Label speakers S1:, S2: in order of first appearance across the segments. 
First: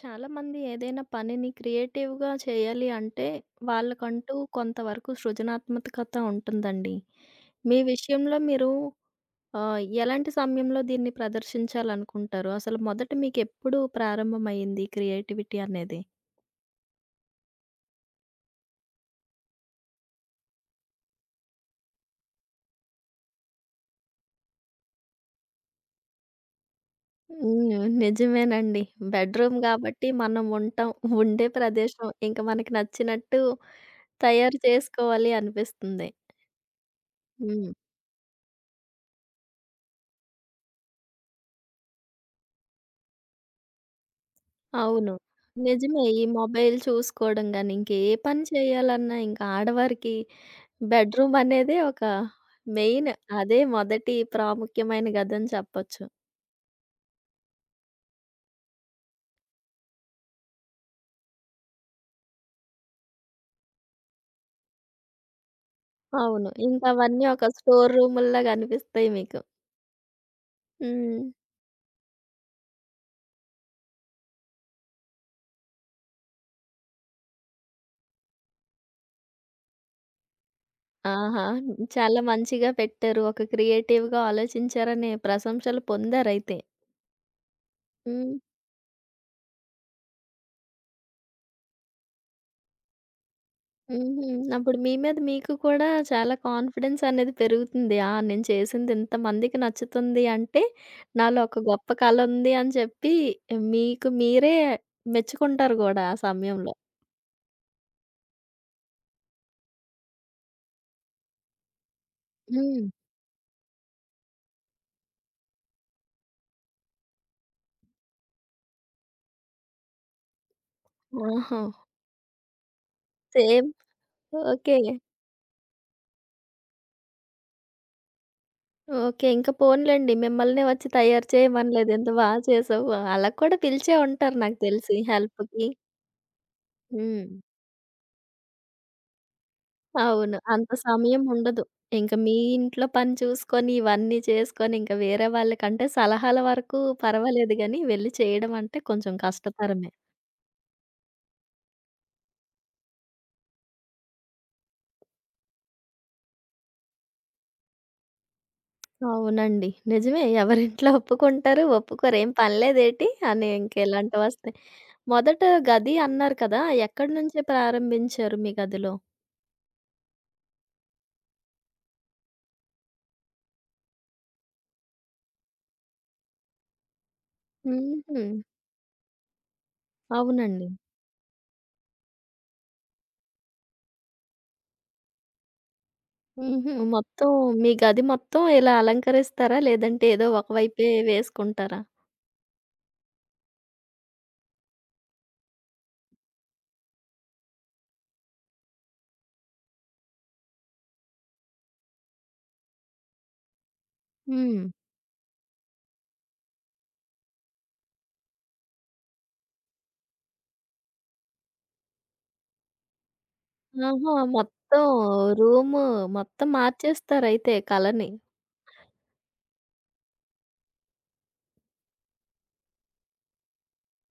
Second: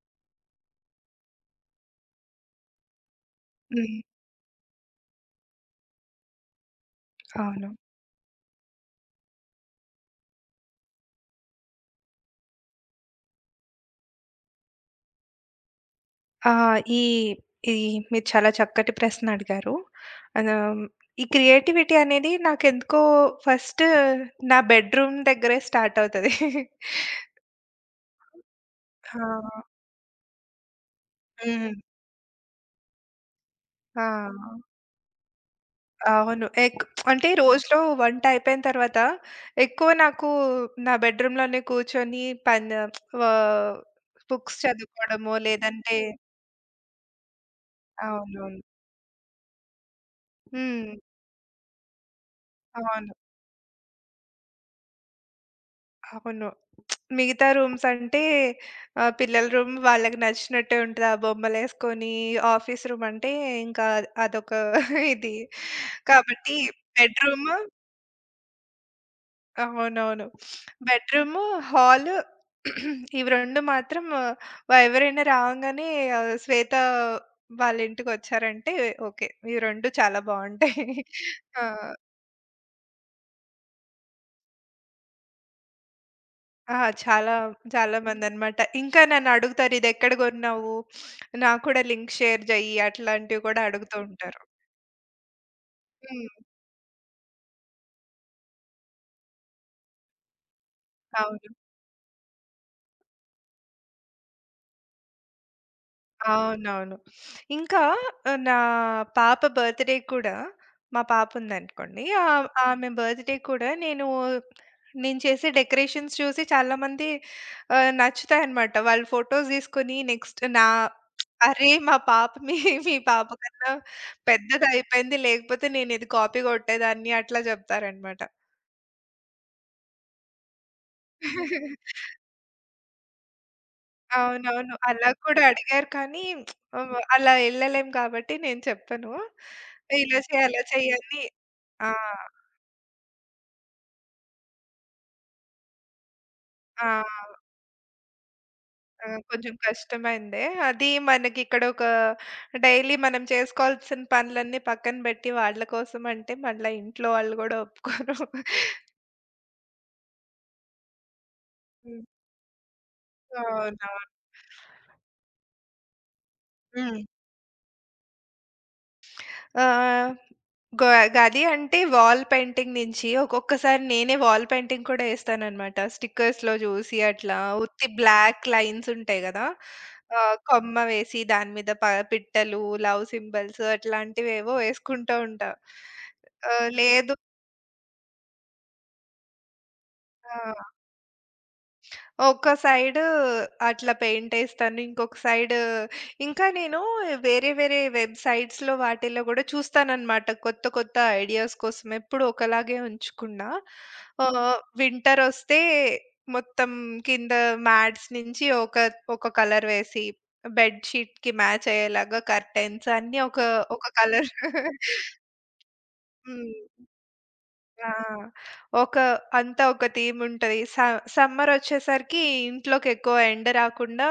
S1: చాలామంది ఏదైనా పనిని క్రియేటివ్‌గా చేయాలి అంటే,
S2: హ్మ్.
S1: వాళ్ళకంటూ కొంతవరకు సృజనాత్మకత ఉంటుందండి.
S2: అవును.
S1: మీ విషయంలో మీరు ఎలాంటి సమయంలో దీన్ని ప్రదర్శించాలనుకుంటారు? అసలు మొదట మీకెప్పుడు ప్రారంభమయింది క్రియేటివిటీ అనేది?
S2: ఈ ఈ మీరు చాలా చక్కటి ప్రశ్న అడిగారు. అలా ఈ క్రియేటివిటీ అనేది నాకెందుకో ఫస్ట్ నా బెడ్‌రూమ్ దగ్గరే స్టార్ట్ అవుతది.
S1: హ్మ్. నిజమేనండి. బెడ్‌రూమ్
S2: ఆ!
S1: గాబట్టి మనం ఉంటాం. ఉండే
S2: హ్మ్.
S1: ప్రదేశం ఇంక మనకి నచ్చినట్టు
S2: ఆ!
S1: తయారు చేసుకోవాలి అనిపిస్తుంది.
S2: అవును. అంటే
S1: హ్మ్.
S2: రోజులో వంట అయిపోయిన తర్వాత ఎక్కువ నాకు నా బెడ్‌రూమ్‌లోనే కూర్చొని పన్ వ బుక్స్
S1: అవును.
S2: చదువుకోవడమో లేదంటే
S1: నిజమే. ఈ మొబైల్ చూసుకోవడం గాని, ఇంకే పని
S2: అవునవును.
S1: చేయాలన్నా ఇంకా ఆడవారికి
S2: హ్మ్.
S1: బెడ్‌రూమ్ అనేదే ఒక మెయిన్.
S2: అవును.
S1: అదే మొదటి ప్రాముఖ్యమైన గదని చెప్పొచ్చు.
S2: అవును. మిగతా రూమ్స్ అంటే పిల్లల రూమ్ వాళ్ళకి నచ్చినట్టే ఉంటది. ఆ బొమ్మలేసుకొని, ఆఫీస్ రూమ్ అంటే ఇంకా అదొక ఇది.
S1: అవును.
S2: కాబట్టి
S1: ఇంకా అవన్నీ ఒక
S2: బెడ్‌రూము
S1: స్టోర్ రూముల్లా కనిపిస్తాయి మీకు.
S2: అవునవును.
S1: హ్మ్.
S2: బెడ్‌రూము, హాలు ఇవి 2 మాత్రం ఆ, ఎవరైనా రావంగానే శ్వేత వాళ్ళ ఇంటికొచ్చారంటే ఓకే. ఇవి 2 చాలా బావుంటాయి.
S1: ఆహా!
S2: ఆ!
S1: చాలా మంచిగా పెట్టారు. ఒక క్రియేటివ్‌గా ఆలోచించారని ప్రశంసలు పొందారయితే.
S2: ఆ! చాలా చాలా
S1: హ్మ్.
S2: మందనమాట. ఇంకా నన్నడుగుతారు, "ఇదెక్కడ గొన్నావు? నాకు కూడా లింక్ షేర్ జెయ్యి" అట్లాంటివి గూడా అడుగుతూ
S1: హుహు.
S2: ఉంటారు.
S1: అప్పుడు మీ మీద మీకు కూడా
S2: హ్మ్.
S1: చాలా కాన్ఫిడెన్స్ అనేది పెరుగుతుంది. ఆ! నేను చేసింది ఇంతమందికి నచ్చుతుంది అంటే, నాలో
S2: అవును.
S1: ఒక గొప్ప కళ ఉంది అని చెప్పి మీకు మీరే మెచ్చుకుంటారు గూడా ఆ సమయంలో.
S2: అవునవును. ఇంకా ఆహ్, నా పాప బర్త్‌డే కూడా మా పాప ఉందనుకోండి.
S1: హ్మ్.
S2: ఆమె బర్త్‌డే కూడా నేను నేను చేసే డెకరేషన్స్ చూసి చాలామంది నచ్చుతాయన్నమాట. వాళ్ళు ఫోటోస్ తీసుకొని నెక్స్ట్ నా
S1: ఓహో!
S2: అరే! మా పాప మీ మీ పాప
S1: సేమ్
S2: కన్నా
S1: ఓకే.
S2: పెద్దదయిపోయింది. లేకపోతే నేనిది కాపీ కొట్టేదాన్ని అట్లా చెప్తారన్నమాట.
S1: ఓకే. ఇంక పోనీలెండి మిమ్మల్నే వచ్చి తయారు చేయమనలేదు. ఎంత బా చేసావు. అలా కూడా పిలిచే ఉంటారు నాకు
S2: అవునవును.
S1: తెలిసి
S2: అలా కూడా
S1: హెల్ప్‌కి.
S2: అడిగారు, కానీ
S1: హ్మ్.
S2: అలా ఎళ్ళలేం కాబట్టి నేను చెప్పను. ఇలా
S1: అవును.
S2: చేయి, అలా
S1: అంత
S2: చేయి అని
S1: సమయం ఉండదు.
S2: ఆ!
S1: ఇంక మీ ఇంట్లో పని చూసుకొని, ఇవన్నీ చేసుకొని, ఇంక వేరే వాళ్ళకంటే సలహాల వరకు
S2: ఆ!
S1: పర్వాలేదు గానీ, వెళ్లి చేయడం అంటే
S2: ఆ!
S1: కొంచెం
S2: కొంచెం
S1: కష్టతరమే.
S2: కష్టమైందే. అది మనకిక్కడ ఒక డైలీ మనం చేసుకోవాల్సిన పనులన్నీ పక్కన బెట్టి వాళ్ళ కోసం అంటే మళ్ళా ఇంట్లో వాళ్ళు గూడా ఒప్పుకోరు.
S1: అవునండి. నిజమే. ఎవరింట్లో ఒప్పుకుంటారు,
S2: హ్మ్.
S1: ఒప్పుకోరు. "ఏం పనిలేదేటి?" అని
S2: అవునవును.
S1: ఇంకెలాంటివొస్తాయి. మొదట గది అన్నారు కదా!
S2: హ్మ్.
S1: ఎక్కడి నుంచి ప్రారంభించారు మీ గదిలో?
S2: ఆహ్, గ గది అంటే వాల్ పెయింటింగ్ నుంచి ఒక్కొక్కసారి నేనే వాల్ పెయింటింగ్ కూడా ఏస్తాననమాట. స్టిక్కర్స్‌లో జూసి అట్లా ఉత్తి
S1: హుహు.
S2: బ్లాక్ లైన్స్ ఉంటాయి గదా!
S1: అవునండి.
S2: కొమ్మ వేసి దాని మీద పిట్టలు, లవ్ సింబల్స్ అట్లాంటివేవో ఏసుకుంటూ ఉంటా.
S1: హుహు.
S2: లేదు.
S1: మొత్తం మీ గది మొత్తం ఇలా అలంకరిస్తారా? లేదంటే ఏదో ఒక
S2: ఆ!
S1: వైపే వేసుకుంటారా?
S2: ఒక సైడు అట్లా పెయింటేస్తాను. ఇంకొక సైడు ఇంకా నేను వేరే వేరే వెబ్‌సైట్స్‌లో వాటిల్లో గూడా చూస్తాననమాట. కొత్త కొత్త ఐడియాస్ కోసం ఎప్పుడూ ఒకలాగే ఉంచకుండా. హ్మ్.
S1: హ్మ్.
S2: వింటరొస్తే మొత్తం కింద మ్యాట్స్ నుంచి ఒక ఒక కలర్ వేసి, బెడ్ షీట్‌కి మ్యాచ్ అయ్యేలాగా కర్టెన్స్ అన్నీ ఒక ఒక
S1: ఆహా!
S2: కలర్.
S1: మొత్తం రూము మొత్తం
S2: హ్మ్.
S1: మార్చేస్తారయితే
S2: ఆ!
S1: కలని.
S2: ఒక అంతా ఒక థీమ్ ఉంటది. సమ్మర్ వచ్చేసరికి ఇంట్లోకి ఎక్కువ ఎండ రాకుండా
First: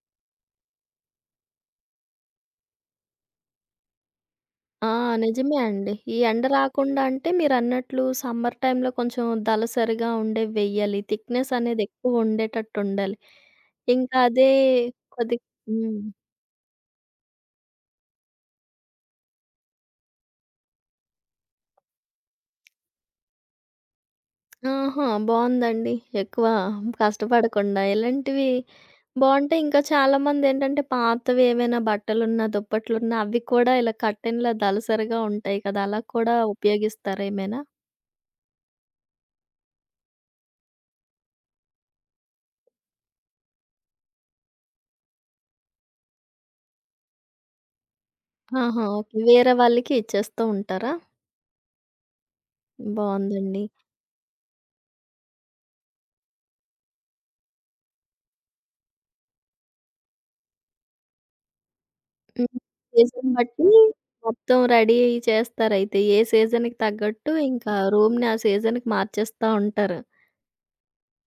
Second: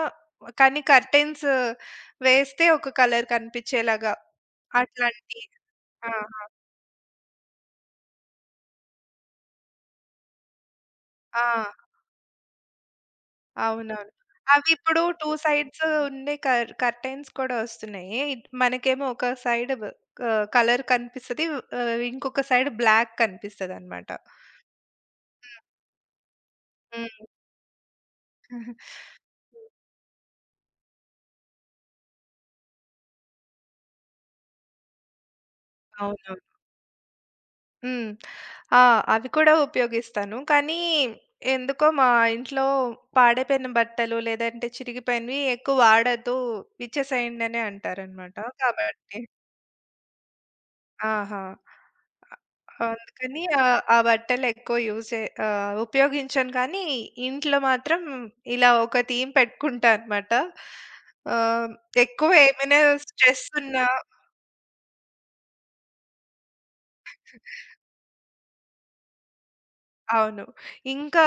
S2: కానీ కర్టెన్స్ వేస్తే ఒక కలర్ కనిపించేలాగా
S1: ఆ!
S2: అట్లాంటి.
S1: నిజమే అండి.
S2: ఆ!
S1: ఈ ఎండ రాకుండా అంటే మీరన్నట్లు సమ్మర్ టైమ్‌లో కొంచెం దళసరిగా ఉండేవి వెయ్యాలి.
S2: ఆ!
S1: థిక్‌నెస్
S2: ఆ!
S1: అనేది ఎక్కువ ఉండేటట్టు ఉండాలి.
S2: అవునవును.
S1: ఇంకా అదే
S2: అవి ఇప్పుడు 2
S1: కొద్ది
S2: సైడ్స్
S1: హ్మ్.
S2: ఉండే కర్టెన్స్ కూడా వస్తున్నాయి. ఇట్ మనకేమో ఒక సైడ్ కలర్ కనిపిస్తది. ఇంకొక సైడ్ బ్లాక్ కనిపిస్తదనమాట.
S1: ఆహా! బావుందండి. ఎక్కువ
S2: హ్మ్.
S1: కష్టపడకుండా ఇలాంటివి
S2: హ్మ్.
S1: బావుంటాయి. ఇంకా చాలామందేంటంటే పాతవి ఏవైనా బట్టలున్నా, దుప్పట్లున్నా అవి కూడా ఇలా కర్టెన్‌లా దళసరిగా ఉంటాయి కదా! అలా కూడా
S2: అవునవును.
S1: ఉపయోగిస్తారేమైనా?
S2: హ్మ్. ఆ! అవి కూడా ఉపయోగిస్తాను. కానీ ఎందుకో మా ఇంట్లో పాడైపోయిన బట్టలు లేదంటే చిరిగిపోయినవి ఎక్కువ వాడొద్దు, ఇచ్చేసేయండనే అంటారనమాట.
S1: ఆహా! ఓకే.
S2: కాబట్టి
S1: వేరే వాళ్ళకి ఇచ్చేస్తూ ఉంటారా?
S2: ఆహా! అందుకని
S1: బావుందండి.
S2: ఆ బట్టలు ఎక్కువ యూజ్ చే ఉపయోగించను, కానీ ఇంట్లో మాత్రం ఇలా ఒక థీమ్ పెట్టుకుంటా అనమాట. ఆహ్, ఎక్కువ
S1: హ్మ్.
S2: ఏమైనా
S1: సీజన్
S2: స్ట్రెస్
S1: బట్టి
S2: ఉన్నా
S1: మొత్తం రెడీ చేస్తారయితే. ఏ సీజన్‌కి తగ్గట్టు ఇంకా రూమ్‌ని ఆ సీజన్‌కి మార్చేస్తా ఉంటారు.
S2: అవును. ఇంకా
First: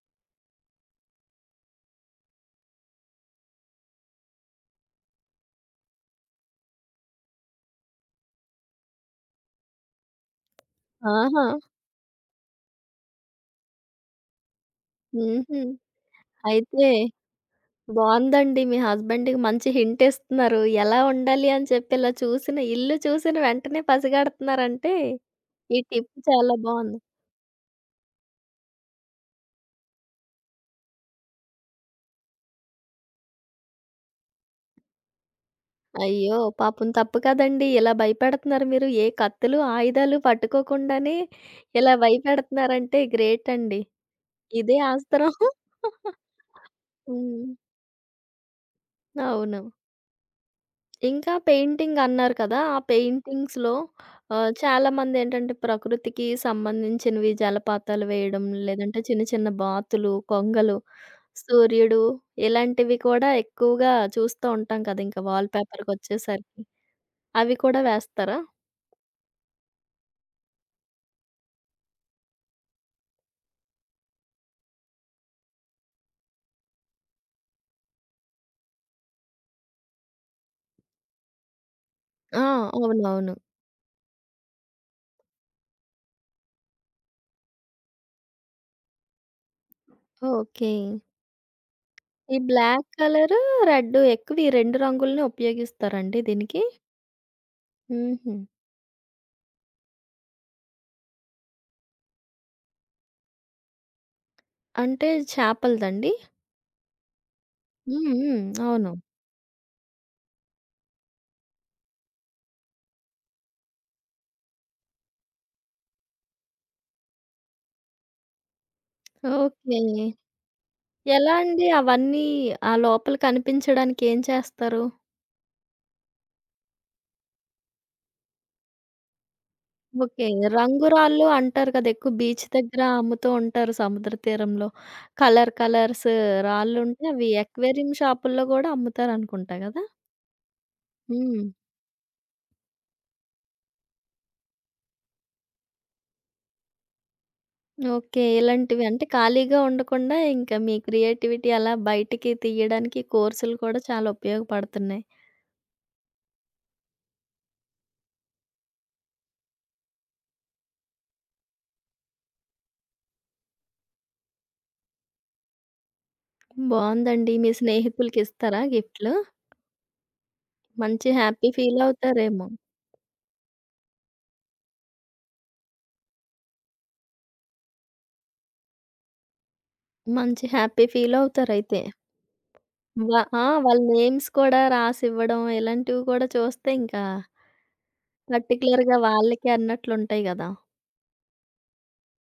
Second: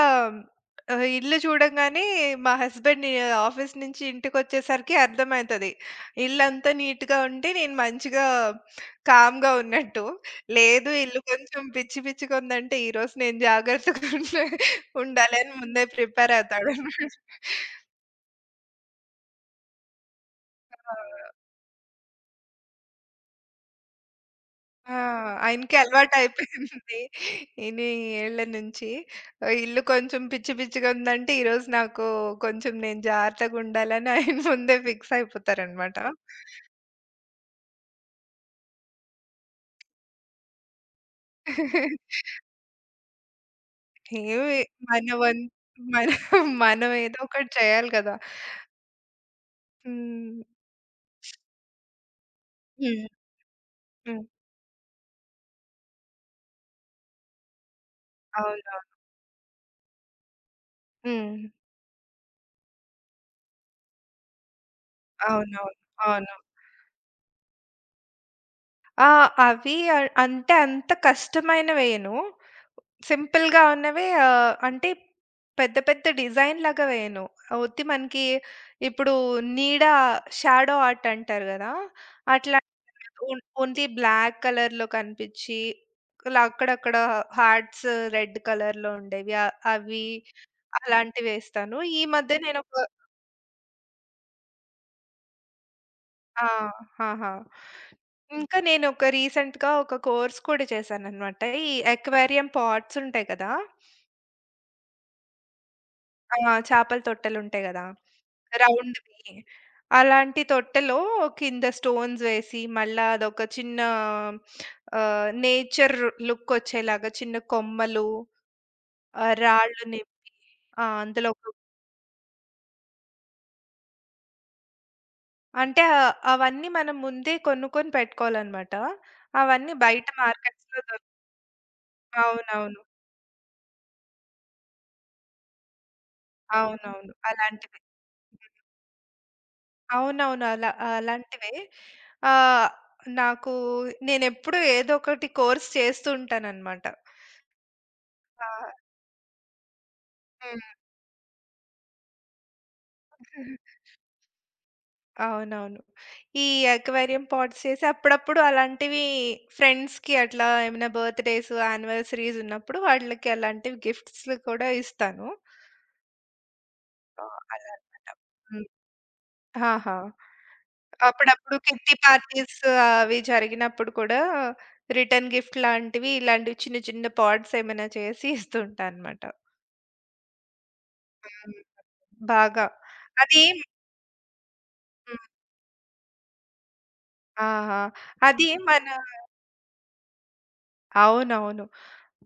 S2: ఇల్లు చూడంగానే మా హస్బెండ్ ఆఫీస్ నుంచి ఇంటికొచ్చేసరికి అర్థమైతది. ఇల్లంతా నీట్‌గా ఉంటే నేను మంచిగా కామ్‌గా ఉన్నట్టు. లేదు, ఇల్లు
S1: ఆహా!
S2: కొంచెం పిచ్చి పిచ్చిగా ఉందంటే ఈరోజు నేను జాగ్రత్తగా ఉండాలి అని
S1: హుహు.
S2: ముందే ప్రిపేర్
S1: అయితే
S2: అవుతాడన్నమాట.
S1: బావుందండి. మీ హస్బెండ్‌కి మంచి హింట్ ఇస్తున్నారు.
S2: ఆ!
S1: ఎలా ఉండాలి అని చెప్పి ఇలా చూసిన ఇల్లు చూసిన వెంటనే పసిగడుతున్నారంటే,
S2: ఆ! ఆయనకి
S1: ఈ టిప్ చాలా
S2: అలవాటయిపోయింది.
S1: బావుంది.
S2: ఇన్ని ఏళ్ళ నుంచి. ఇల్లు కొంచెం పిచ్చి పిచ్చిగా ఉందంటే, ఈరోజు నాకు కొంచెం నేను జాగ్రత్తగుండాలని ఆయన ముందే ఫిక్స్ అయిపోతారనమాట.
S1: అయ్యో! పాపం తప్పు కదండీ. ఇలా భయపెడుతున్నారు మీరు. ఏ కత్తులు, ఆయుధాలు పట్టుకోకుండానే ఇలా భయపెడుతున్నారంటే గ్రేట్ అండి.
S2: ఏమి
S1: ఇదే
S2: మన
S1: ఆస్త్రం.
S2: వం మన మనం ఏదో
S1: హ్మ్.
S2: ఒకటి చేయాలి కదా!
S1: అవును.
S2: హ్మ్.
S1: ఇంకా పెయింటింగ్ అన్నారు కదా! ఆ
S2: హ్మ్.
S1: పెయింటింగ్స్‌లో
S2: హ్మ్.
S1: చాలామందేంటంటే ప్రకృతికి సంబంధించినవి జలపాతాలు వేయడం,
S2: అవునవును.
S1: లేదంటే చిన్న చిన్న బాతులు, కొంగలు,
S2: హ్మ్.
S1: సూర్యుడు ఇలాంటివి కూడా ఎక్కువగా చూస్తూ ఉంటాం కదా! ఇంకా
S2: అవునవును. అవును.
S1: వాల్‌పేపర్‌కొచ్చేసరికి. అవి కూడా వేస్తారా?
S2: ఆ! అవి అ అంటే అంత కష్టమైనవేయను. సింపుల్‌గా ఉన్నవే, అంటే పెద్ద పెద్ద డిజైన్‌లాగా వేయను. ఉత్తి మనకి ఇప్పుడు నీడ షాడో ఆర్ట్ అంటారు గదా!
S1: ఆ!
S2: అట్లా
S1: అవునవును.
S2: ఓన్లీ బ్లాక్ కలర్‌లో కనిపిచ్చి, ఇలా అక్కడక్కడ హార్ట్స్ రెడ్ కలర్‌లో ఉండేవి. అవి
S1: ఓకే.
S2: అలాంటివేస్తాను. ఈ మధ్య
S1: ఈ
S2: నేనొక
S1: బ్లాక్ కలరు, రెడ్డు ఎక్కువ ఈ 2 రంగుల్ని ఉపయోగిస్తారండి
S2: ఆ!
S1: దీనికి?
S2: ఆహా!
S1: హుహు.
S2: ఇంకా నేనొక రీసెంట్‌గా ఒక కోర్స్ కూడా చేశాననమాట. ఈ అక్వేరియం పాట్స్ ఉంటాయి కదా!
S1: అంటే చేపలదండి?
S2: ఆ! చేపల తొట్టెలుంటాయి గదా!
S1: హ్మ్. హ్మ్. అవును.
S2: రౌండ్‌వి. అలాంటి తొట్టెలో కింద స్టోన్స్ వేసి, మళ్ళా అదొక చిన్న నేచర్ లుక్కొచ్చేలాగా చిన్న కొమ్మలు,
S1: ఓకే.
S2: రాళ్ళుని ఆ! అందులో
S1: ఎలా
S2: ఒక
S1: అండి అవన్నీ ఆ లోపల కనిపించడానికి ఏం చేస్తారు?
S2: అంటే అవన్నీ మనం ముందే కొనుక్కొని పెట్టుకోవాలనమాట. అవన్నీ బయట
S1: ఓకే.
S2: మార్కెట్స్‌లో దొరుకు
S1: రంగురాళ్ళు అంటారు కదా! ఎక్కువ బీచ్
S2: అవునవును.
S1: దగ్గర అమ్ముతూ ఉంటారు సముద్ర తీరంలో. కలర్ కలర్స్ రాళ్ళుంటే
S2: అవునవును.
S1: అవి
S2: అలాంటివి.
S1: అక్వేరియం షాపుల్లో గూడా అమ్ముతారనుకుంటా గదా!
S2: అవునవును.
S1: హ్మ్.
S2: అలాంటివే. ఆహ్, నాకు నేనెప్పుడు ఏదో ఒకటి కోర్స్ చేస్తూ ఉంటాననమాట.
S1: ఓకే.
S2: ఆ!
S1: ఇలాంటివి అంటే ఖాళీగా ఉండకుండా ఇంకా మీ క్రియేటివిటీ అలా బయటికి తీయడానికి
S2: హ్మ్.
S1: కోర్సులు కూడా చాలా ఉపయోగపడుతున్నాయి.
S2: అవునవును. ఈ అక్వేరియం పాట్స్ చేసి అప్పుడప్పుడు అలాంటివి ఫ్రెండ్స్‌కి అట్లా ఏమైనా బర్త్‌డేస్, యానివర్సరీస్ ఉన్నప్పుడు వాళ్ళకి అలాంటివి గిఫ్ట్స్ కూడా ఇస్తాను. ఆ!
S1: బావుందండి. మీ
S2: అలా.
S1: స్నేహితులకి ఇస్తారా గిఫ్ట్‌లు?
S2: ఆహా!
S1: మంచి హ్యాపీ
S2: అప్పుడప్పుడు
S1: ఫీల్
S2: కిట్టి
S1: అవుతారేమో.
S2: పార్టీస్ అవి జరిగినప్పుడు కూడా రిటర్న్ గిఫ్ట్ లాంటివి, ఇలాంటివి చిన్న చిన్న పాడ్స్ ఏమైనా చేసి ఇస్తూ ఉంటా అన్నమాట.
S1: మంచి హ్యాపీ ఫీల్
S2: హ్మ్.
S1: అవుతారైతే.
S2: బాగా.
S1: వ
S2: అది
S1: ఆ! వాళ్ళ నేమ్స్ కూడా
S2: హ్మ్.
S1: రాసివ్వడం ఇలాంటివి కూడా చూస్తే ఇంకా
S2: ఆహా! అది మన
S1: పర్టిక్యులర్‌గా వాళ్ళకే అన్నట్లుంటాయి గదా!
S2: అవునవును.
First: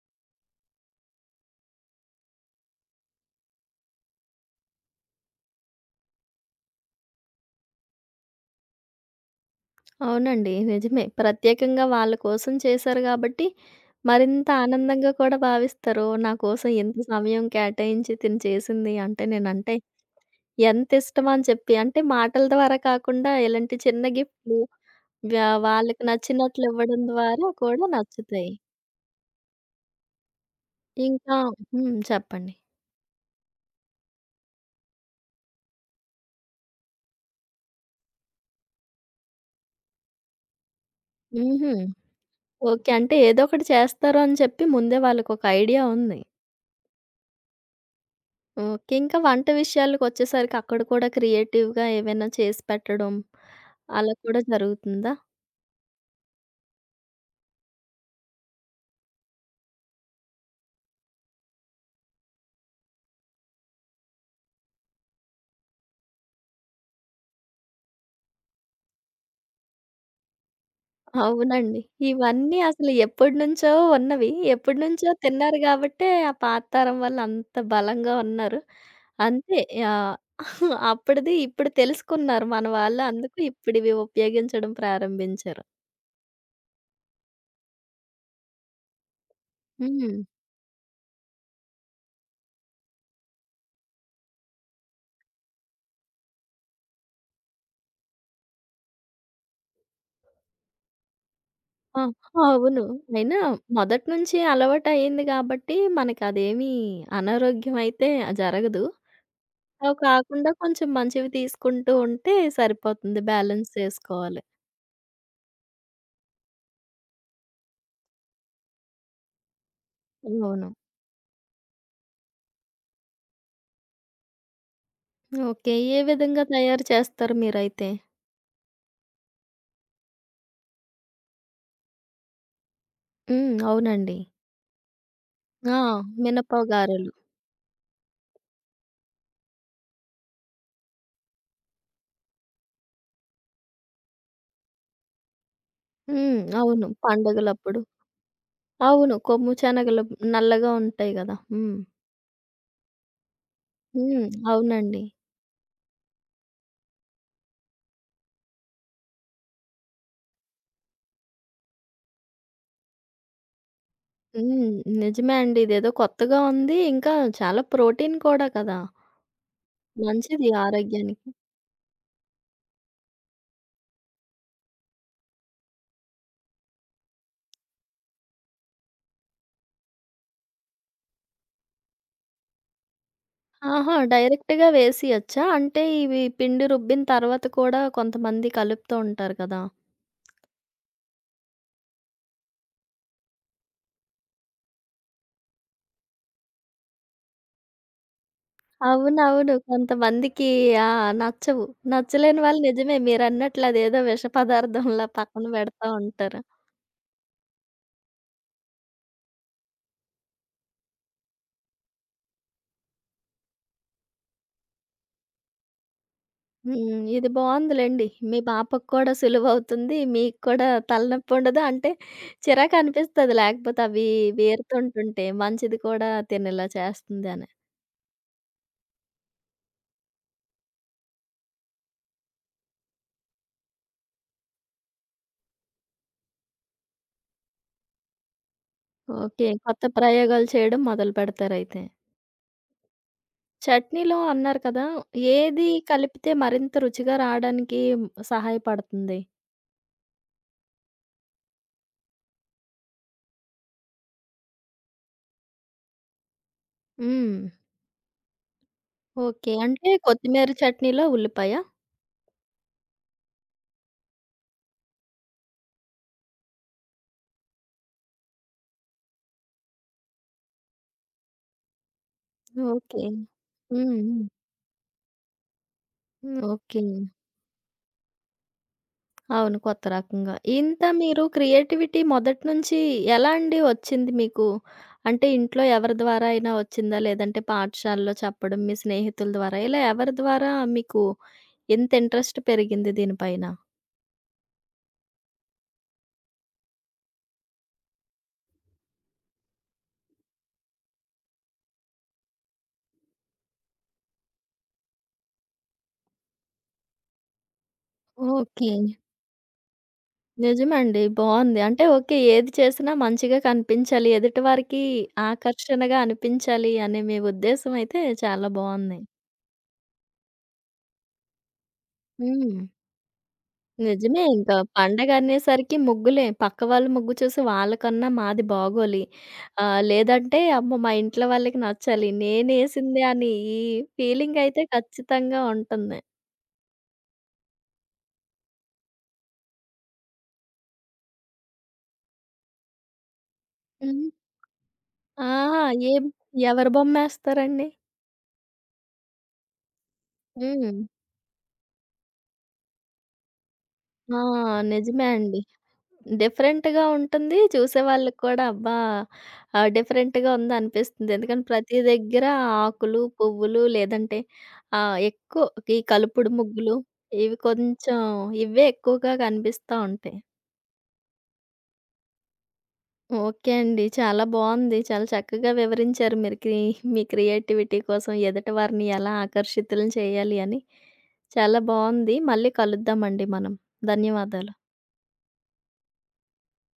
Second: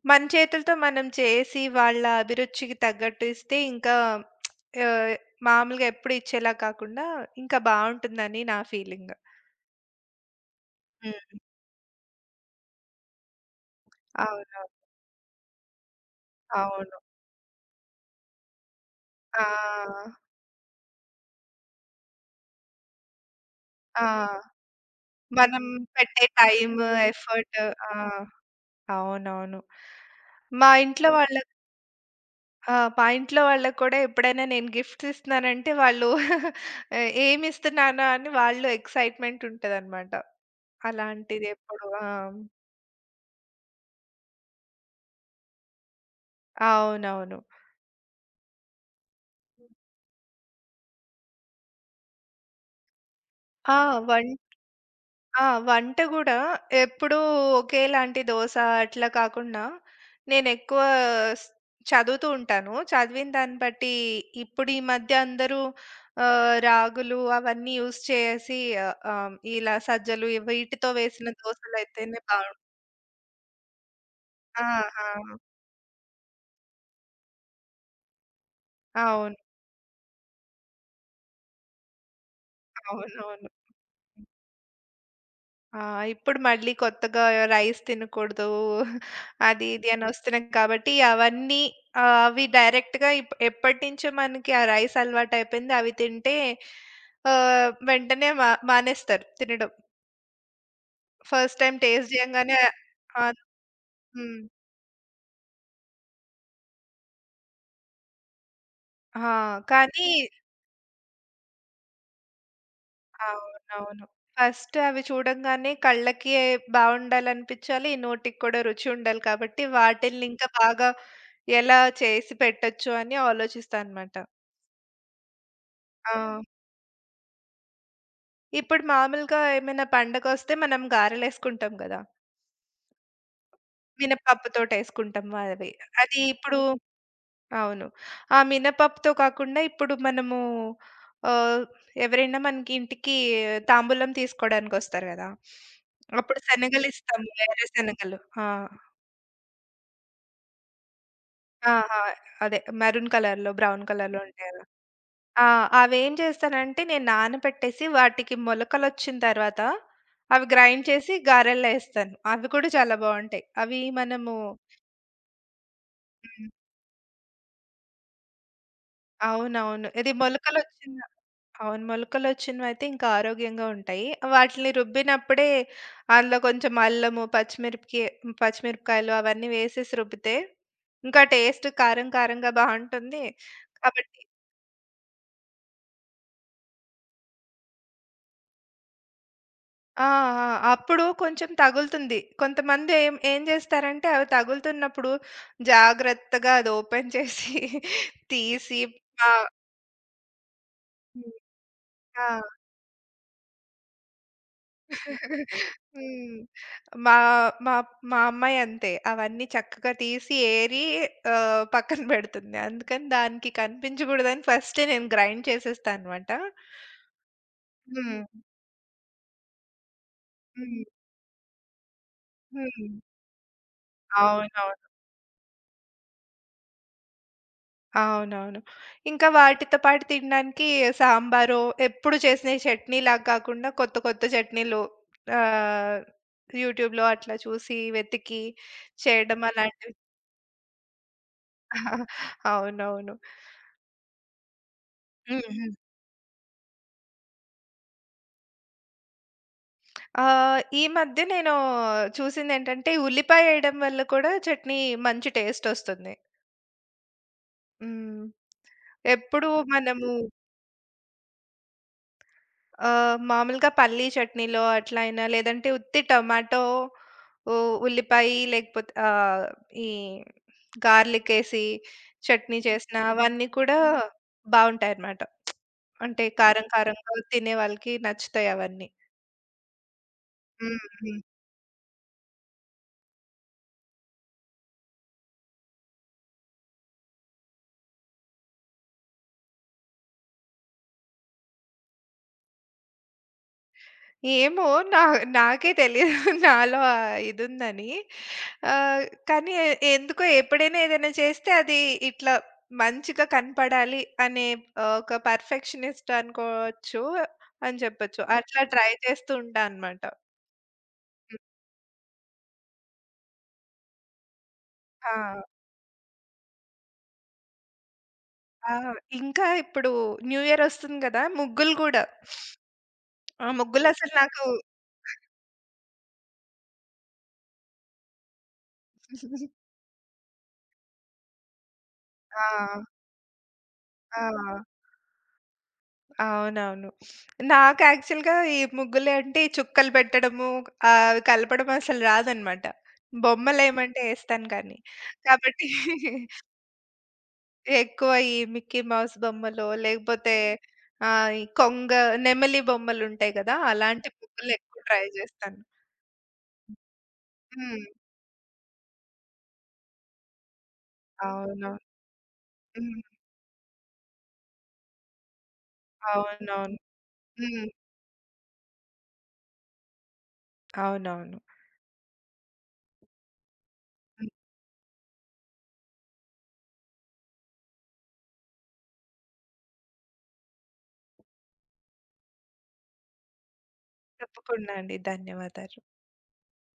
S2: మన చేతులతో మనం చేసి వాళ్ళ అభిరుచికి తగ్గట్టు ఇస్తే ఇంకా ఆహ్, మామూలుగా ఎప్పుడు ఇచ్చేలా కాకుండా ఇంకా బావుంటుందని నా ఫీలింగ్.
S1: అవునండి. నిజమే.
S2: హ్మ్.
S1: ప్రత్యేకంగా వాళ్ళ కోసం చేశారు గాబట్టి, మరింత
S2: అవును.
S1: ఆనందంగా కూడా భావిస్తారు. నా కోసం
S2: అవును.
S1: ఇంత సమయం కేటాయించి తిను చేసింది అంటే, నేనంటే
S2: ఆ!
S1: ఎంత ఇష్టమా అని చెప్పి. అంటే మాటల ద్వారా కాకుండా ఇలాంటి
S2: ఆ!
S1: చిన్న గిఫ్ట్‌లు వ్య
S2: మనం
S1: వాళ్ళకి
S2: పెట్టే
S1: నచ్చినట్లు
S2: టైమ్,
S1: ఇవ్వడం ద్వారా
S2: ఎఫర్ట్.
S1: కూడా
S2: ఆ!
S1: నచ్చుతాయి.
S2: అవునవును. మా ఇంట్లో
S1: ఇంకా
S2: వాళ్ళకి
S1: హ్మ్. చెప్పండి.
S2: ఆ! మా ఇంట్లో వాళ్ళకి కూడా ఎప్పుడైనా నేను గిఫ్ట్స్ ఇస్తున్నానంటే వాళ్ళు ఏమిస్తున్నానా అని వాళ్ళు ఎక్సైట్‌మెంట్ ఉంటదనమాట.
S1: హుహు.
S2: అలాంటిదెప్పుడు ఆ!
S1: ఓకే. అంటే ఏదో ఒకటి చేస్తారు అని చెప్పి ముందే వాళ్ళకొక ఐడియా ఉంది.
S2: అవునవును.
S1: ఓకే. ఇంకా వంట విషయాలకొచ్చేసరికి అక్కడ కూడా క్రియేటివ్‌గా ఏవైనా చేసి పెట్టడం,
S2: ఆ!
S1: అలా
S2: వం
S1: కూడా జరుగుతుందా?
S2: ఆ! వంట గూడా ఎప్పుడూ ఒకేలాంటి దోస అట్లా కాకుండా, నేనెక్కువ స్ చదువుతూ ఉంటాను. చదివిన దాన్ని బట్టి ఇప్పుడు ఈ మధ్య అందరూ రాగులు అవన్నీ యూజ్ చేసేసి ఆహ్, ఆహ్, ఇలా సజ్జలు వీటితో వేసిన
S1: అవునండి.
S2: దోసలైతేనే బావుం
S1: ఇవన్నీ అసలు ఎప్పటినుంచో ఉన్నవి.
S2: ఆ! ఆ!
S1: ఎప్పటినుంచో తిన్నారు గాబట్టే ఆ పాత తరం వాళ్ళు అంత బలంగా ఉన్నారు.
S2: అవును.
S1: అంతే యాహ్! అప్పటిది ఇప్పుడు తెలుసుకున్నారు మన వాళ్ళు. అందుకు
S2: అవునవును.
S1: ఇప్పుడివి ఉపయోగించడం ప్రారంభించారు.
S2: ఆ! ఇప్పుడు మళ్ళీ కొత్తగా రైస్ తినకూడదు అది ఇది అని
S1: హ్మ్.
S2: వస్తున్నాయి కాబట్టి అవన్నీ అవి డైరెక్ట్‌గా ఇప్ ఎప్పటినుంచో మనకి ఆ రైస్ అలవాటయిపోయింది. అవి తింటే వెంటనే మా మానేస్తారు తినడం. ఫస్ట్ టైమ్
S1: ఆ!
S2: టేస్ట్ చేయంగానే
S1: అవును.
S2: ఆహ్,
S1: అయినా మొదటి
S2: హ్మ్.
S1: నుంచి అలవాటయింది గాబట్టి మనకదేమీ అనారోగ్యం అయితే జరగదు.
S2: ఆ!
S1: అవి
S2: కానీ
S1: కాకుండా కొంచెం మంచివి తీసుకుంటూ ఉంటే సరిపోతుంది. బ్యాలెన్స్
S2: అవునవును.
S1: చేసుకోవాలి.
S2: ఫస్ట్ అవి చూడంగానే కళ్ళకి బావుండాలనిపించాలి, నోటికి కూడా రుచి ఉండాలి కాబట్టి వాటిల్ని ఇంకా
S1: అవును.
S2: బాగా ఎలా చేసి పెట్టొచ్చు అని ఆలోచిస్తా అనమాట.
S1: ఓకే. ఏ
S2: ఆ!
S1: విధంగా తయారు చేస్తారు మీరైతే?
S2: ఇప్పుడు మామూలుగా ఏమైనా పండగొస్తే మనం గారెలేసుకుంటాం గదా!
S1: హ్మ్. అవునండి.
S2: మినపప్పుతోటేసుకుంటాం అవి.
S1: ఆ!
S2: అది ఇప్పుడు
S1: మినపవు గారెలు.
S2: అవును. ఆ మినపప్పుతో కాకుండా ఇప్పుడు మనము ఆహ్, ఎవరైనా మనకి ఇంటికి తాంబూలం తీసుకోవడానికొస్తారు గదా! అప్పుడు
S1: హ్మ్. అవును.
S2: శనగలిస్తాము. వేరే
S1: పండుగలప్పుడు.
S2: శనగలు. ఆ!
S1: అవును. కొమ్ము శనగలు నల్లగా ఉంటాయి గదా!
S2: ఆ!
S1: హ్మ్.
S2: ఆ! అదే మెరూన్ కలర్‌లో, బ్రౌన్ కలర్‌లో
S1: హ్మ్.
S2: ఉంటాయి అవి.
S1: అవునండి.
S2: ఆ! అవేం చేస్తానంటే నేను నానబెట్టేసి వాటికి మొలకలొచ్చిన తర్వాత అవి గ్రైండ్ చేసి గారెల్లేస్తాను. అవి కూడా చాలా బావుంటాయి. అవి మనము
S1: హ్మ్. నిజమే అండి. ఇదేదో కొత్తగా
S2: హ్మ్.
S1: ఉంది. ఇంకా చాలా ప్రోటీన్ కూడా కదా!
S2: అవునవును. ఇది
S1: మంచిది
S2: మొలకలొచ్చిన
S1: ఆరోగ్యానికి.
S2: అవును. మొలకలొచ్చినవైతే ఇంకా ఆరోగ్యంగా ఉంటాయి. వాటిని రుబ్బినప్పుడే అందులో కొంచెం అల్లము, పచ్చిమిరపకాయలు అవన్నీ వేసేసి రుబ్బితే ఇంకా టేస్ట్ కారం కారంగా బావుంటుంది.
S1: ఆహా!
S2: కాబట్టి
S1: డైరెక్ట్‌గా వేసియచ్చా? అంటే ఇవి పిండి రుబ్బిన తర్వాత కూడా కొంతమంది కలుపుతూ ఉంటారు కదా!
S2: ఆ! ఆ! అప్పుడు కొంచెం తగులుతుంది. కొంతమంది ఏం ఏం జేస్తారంటే, అవి తగులుతున్నప్పుడు జాగ్రత్తగా అది ఓపెన్ చేసి తీసి మా
S1: అవునవును. కొంతమందికి ఆ!
S2: హ్మ్.
S1: నచ్చవు.
S2: ఆ!
S1: నచ్చలేని వాళ్ళు నిజమే మీరన్నట్లు అదేదో విష పదార్థంలా పక్కన పెడతా
S2: హ్మ్.
S1: ఉంటారు.
S2: మా మా మా అమ్మాయి అంతే. అవన్నీ చక్కగా తీసి ఏరి పక్కన పెడుతుంది. అందుకని దానికి కనిపించకూడదని ఫస్టే నేను గ్రైండ్ చేసేస్తానన్నమాట.
S1: హ్మ్. ఇది బావుందిలెండి.
S2: హ్మ్.
S1: మీ పాపకు కూడా సులువవుతుంది. మీకు కూడా
S2: హ్మ్.
S1: తలనొప్పుండదు. అంటే చిరాకు
S2: హ్మ్.
S1: అనిపిస్తది లేకపోతే అవి
S2: అవునవును.
S1: వేరుతుంటుంటే మంచిది కూడా తినేలా చేస్తుంది అని.
S2: అవునవును. ఇంకా వాటితో పాటు తినడానికి సాంబారో, ఎప్పుడు చేసిన చట్నీలాగా కాకుండా కొత్త కొత్త చట్నీలు ఆహ్, యూట్యూబ్‌లో అట్లా చూసి వెతికి చేయడం
S1: ఓకే. కొత్త
S2: అలాంటివి.
S1: ప్రయోగాలు చేయడం మొదలు పెడతారయితే.
S2: అవునవును.
S1: చట్నీలో అన్నారు కదా!
S2: హ్మ్.
S1: ఏది
S2: హ్మ్.
S1: కలిపితే మరింత రుచిగా రాడానికి సహాయపడుతుంది?
S2: ఈ మధ్య నేను చూసిందేంటంటే ఉల్లిపాయ ఏయడం వల్ల కూడా చట్నీ మంచి టేస్ట్ ఒస్తుంది.
S1: హ్మ్.
S2: హ్మ్. ఎప్పుడు
S1: ఓకే. అంటే
S2: మనము
S1: కొత్తిమీర చట్నీలో ఉల్లిపాయ?
S2: మామూలుగా పల్లీ చట్నీలో అట్లా అయినా లేదంటే ఉత్తి టమాటో ఉ ఉల్లిపాయి లేకపోతే ఈ గార్లికేసి చట్నీ చేసినా
S1: ఓకే.
S2: అవన్నీ కూడా
S1: హ్మ్. హ్మ్.
S2: బావుంటాయన్నమాట. అంటే
S1: హ్మ్.
S2: కారం
S1: ఓకే.
S2: కారంగా తినే వాళ్ళకి నచ్చుతాయి అవన్నీ.
S1: అవును. కొత్త రకంగా. ఇంత
S2: హ్మ్. హ్మ్.
S1: మీరు క్రియేటివిటీ మొదటి నుంచి ఎలా అండి వచ్చింది మీకు? అంటే ఇంట్లో ఎవరి ద్వారా అయినా వచ్చిందా? లేదంటే పాఠశాలలో చెప్పడం, మీ స్నేహితుల ద్వారా ఇలా ఎవరి ద్వారా మీకు ఇంత ఇంట్రెస్ట్ పెరిగింది దీనిపైన?
S2: ఏమో నా నాకే తెలీదు నాలో ఆ ఇదుందని. ఆహ్, కానీ ఎందుకో ఎప్పుడైనా ఏదైనా చేస్తే అది ఇట్లా మంచిగా కనపడాలి అనే ఒక పర్ఫెక్షనిస్ట్ అనుకోవచ్చు అని చెప్పొచ్చు. అట్లా
S1: ఓకే.
S2: ట్రై చేస్తూ ఉంటా అన్నమాట.
S1: నిజమండి.
S2: హ్మ్.
S1: బావుంది. అంటే ఓకే. ఏది చేసినా మంచిగా కనిపించాలి. ఎదుటి వారికి
S2: ఆ!
S1: ఆకర్షణగా అనిపించాలి అనే మీ ఉద్దేశ్యం అయితే చాలా
S2: ఆ!
S1: బావుంది.
S2: ఇంకా ఇప్పుడు న్యూ ఇయర్ ఒస్తుంది గదా! ముగ్గులు గూడా.
S1: హ్మ్.
S2: ఆ ముగ్గులసలు
S1: నిజమే
S2: నాకు
S1: ఇంకా పండగ అనేసరికి ముగ్గులే. పక్క వాళ్ళ ముగ్గు చూసి వాళ్ళకన్నా మాది బాగోలి. లేదంటే అమ్మో! మా ఇంట్లో వాళ్ళకి నచ్చాలి.
S2: ఆ!
S1: నేనేసిందే అని ఈ
S2: ఆ!
S1: ఫీలింగ్ అయితే ఖచ్చితంగా ఉంటుంది.
S2: అవునవును. నాకు యాక్చువల్‌గా ఈ ముగ్గులు అంటే చుక్కలు పెట్టడము, అవి కలపడం అసలు రాదనమాట. బొమ్మలేయమంటే
S1: హ్మ్.
S2: ఏస్తాను కానీ.
S1: ఆహా!
S2: కాబట్టి
S1: ఏం ఎవరి బొమ్మేస్తారండి?
S2: ఎక్కువ ఈ మిక్కీ మౌస్ బొమ్మలో, లేకపోతే
S1: హ్మ్.
S2: ఈ కొంగ, నెమలి బొమ్మలుంటాయి గదా! అలాంటి
S1: ఆ!
S2: ముగ్గులు ఎక్కువ ట్రై
S1: నిజమే అండి.
S2: జేస్తాను.
S1: డిఫరెంట్‌గా ఉంటుంది.
S2: హ్మ్.
S1: చూసేవాళ్ళకి కూడా అబ్బా! డిఫరెంట్‌గా ఉందనిపిస్తుంది. ఎందుకంటే
S2: అవును.
S1: ప్రతి దగ్గర
S2: హ్మ్.
S1: ఆకులు, పువ్వులు లేదంటే ఎక్కువ ఈ కలుపుడు ముగ్గులు
S2: అవునవును.
S1: ఇవి
S2: హ్మ్.
S1: కొంచెం ఇవే ఎక్కువగా కనిపిస్తా ఉంటాయి.
S2: అవునవును.
S1: ఓకే అండి. చాలా
S2: హ్మ్.
S1: బావుంది. చాలా చక్కగా వివరించారు మీరు క్రీ మీ క్రియేటివిటీ కోసం ఎదుటి వారిని ఎలా ఆకర్షితులను చేయాలి అని. చాలా బావుంది. మళ్ళీ కలుద్దామండి మనం. ధన్యవాదాలు.
S2: తప్పకుండా అండి. ధన్యవాదాలు.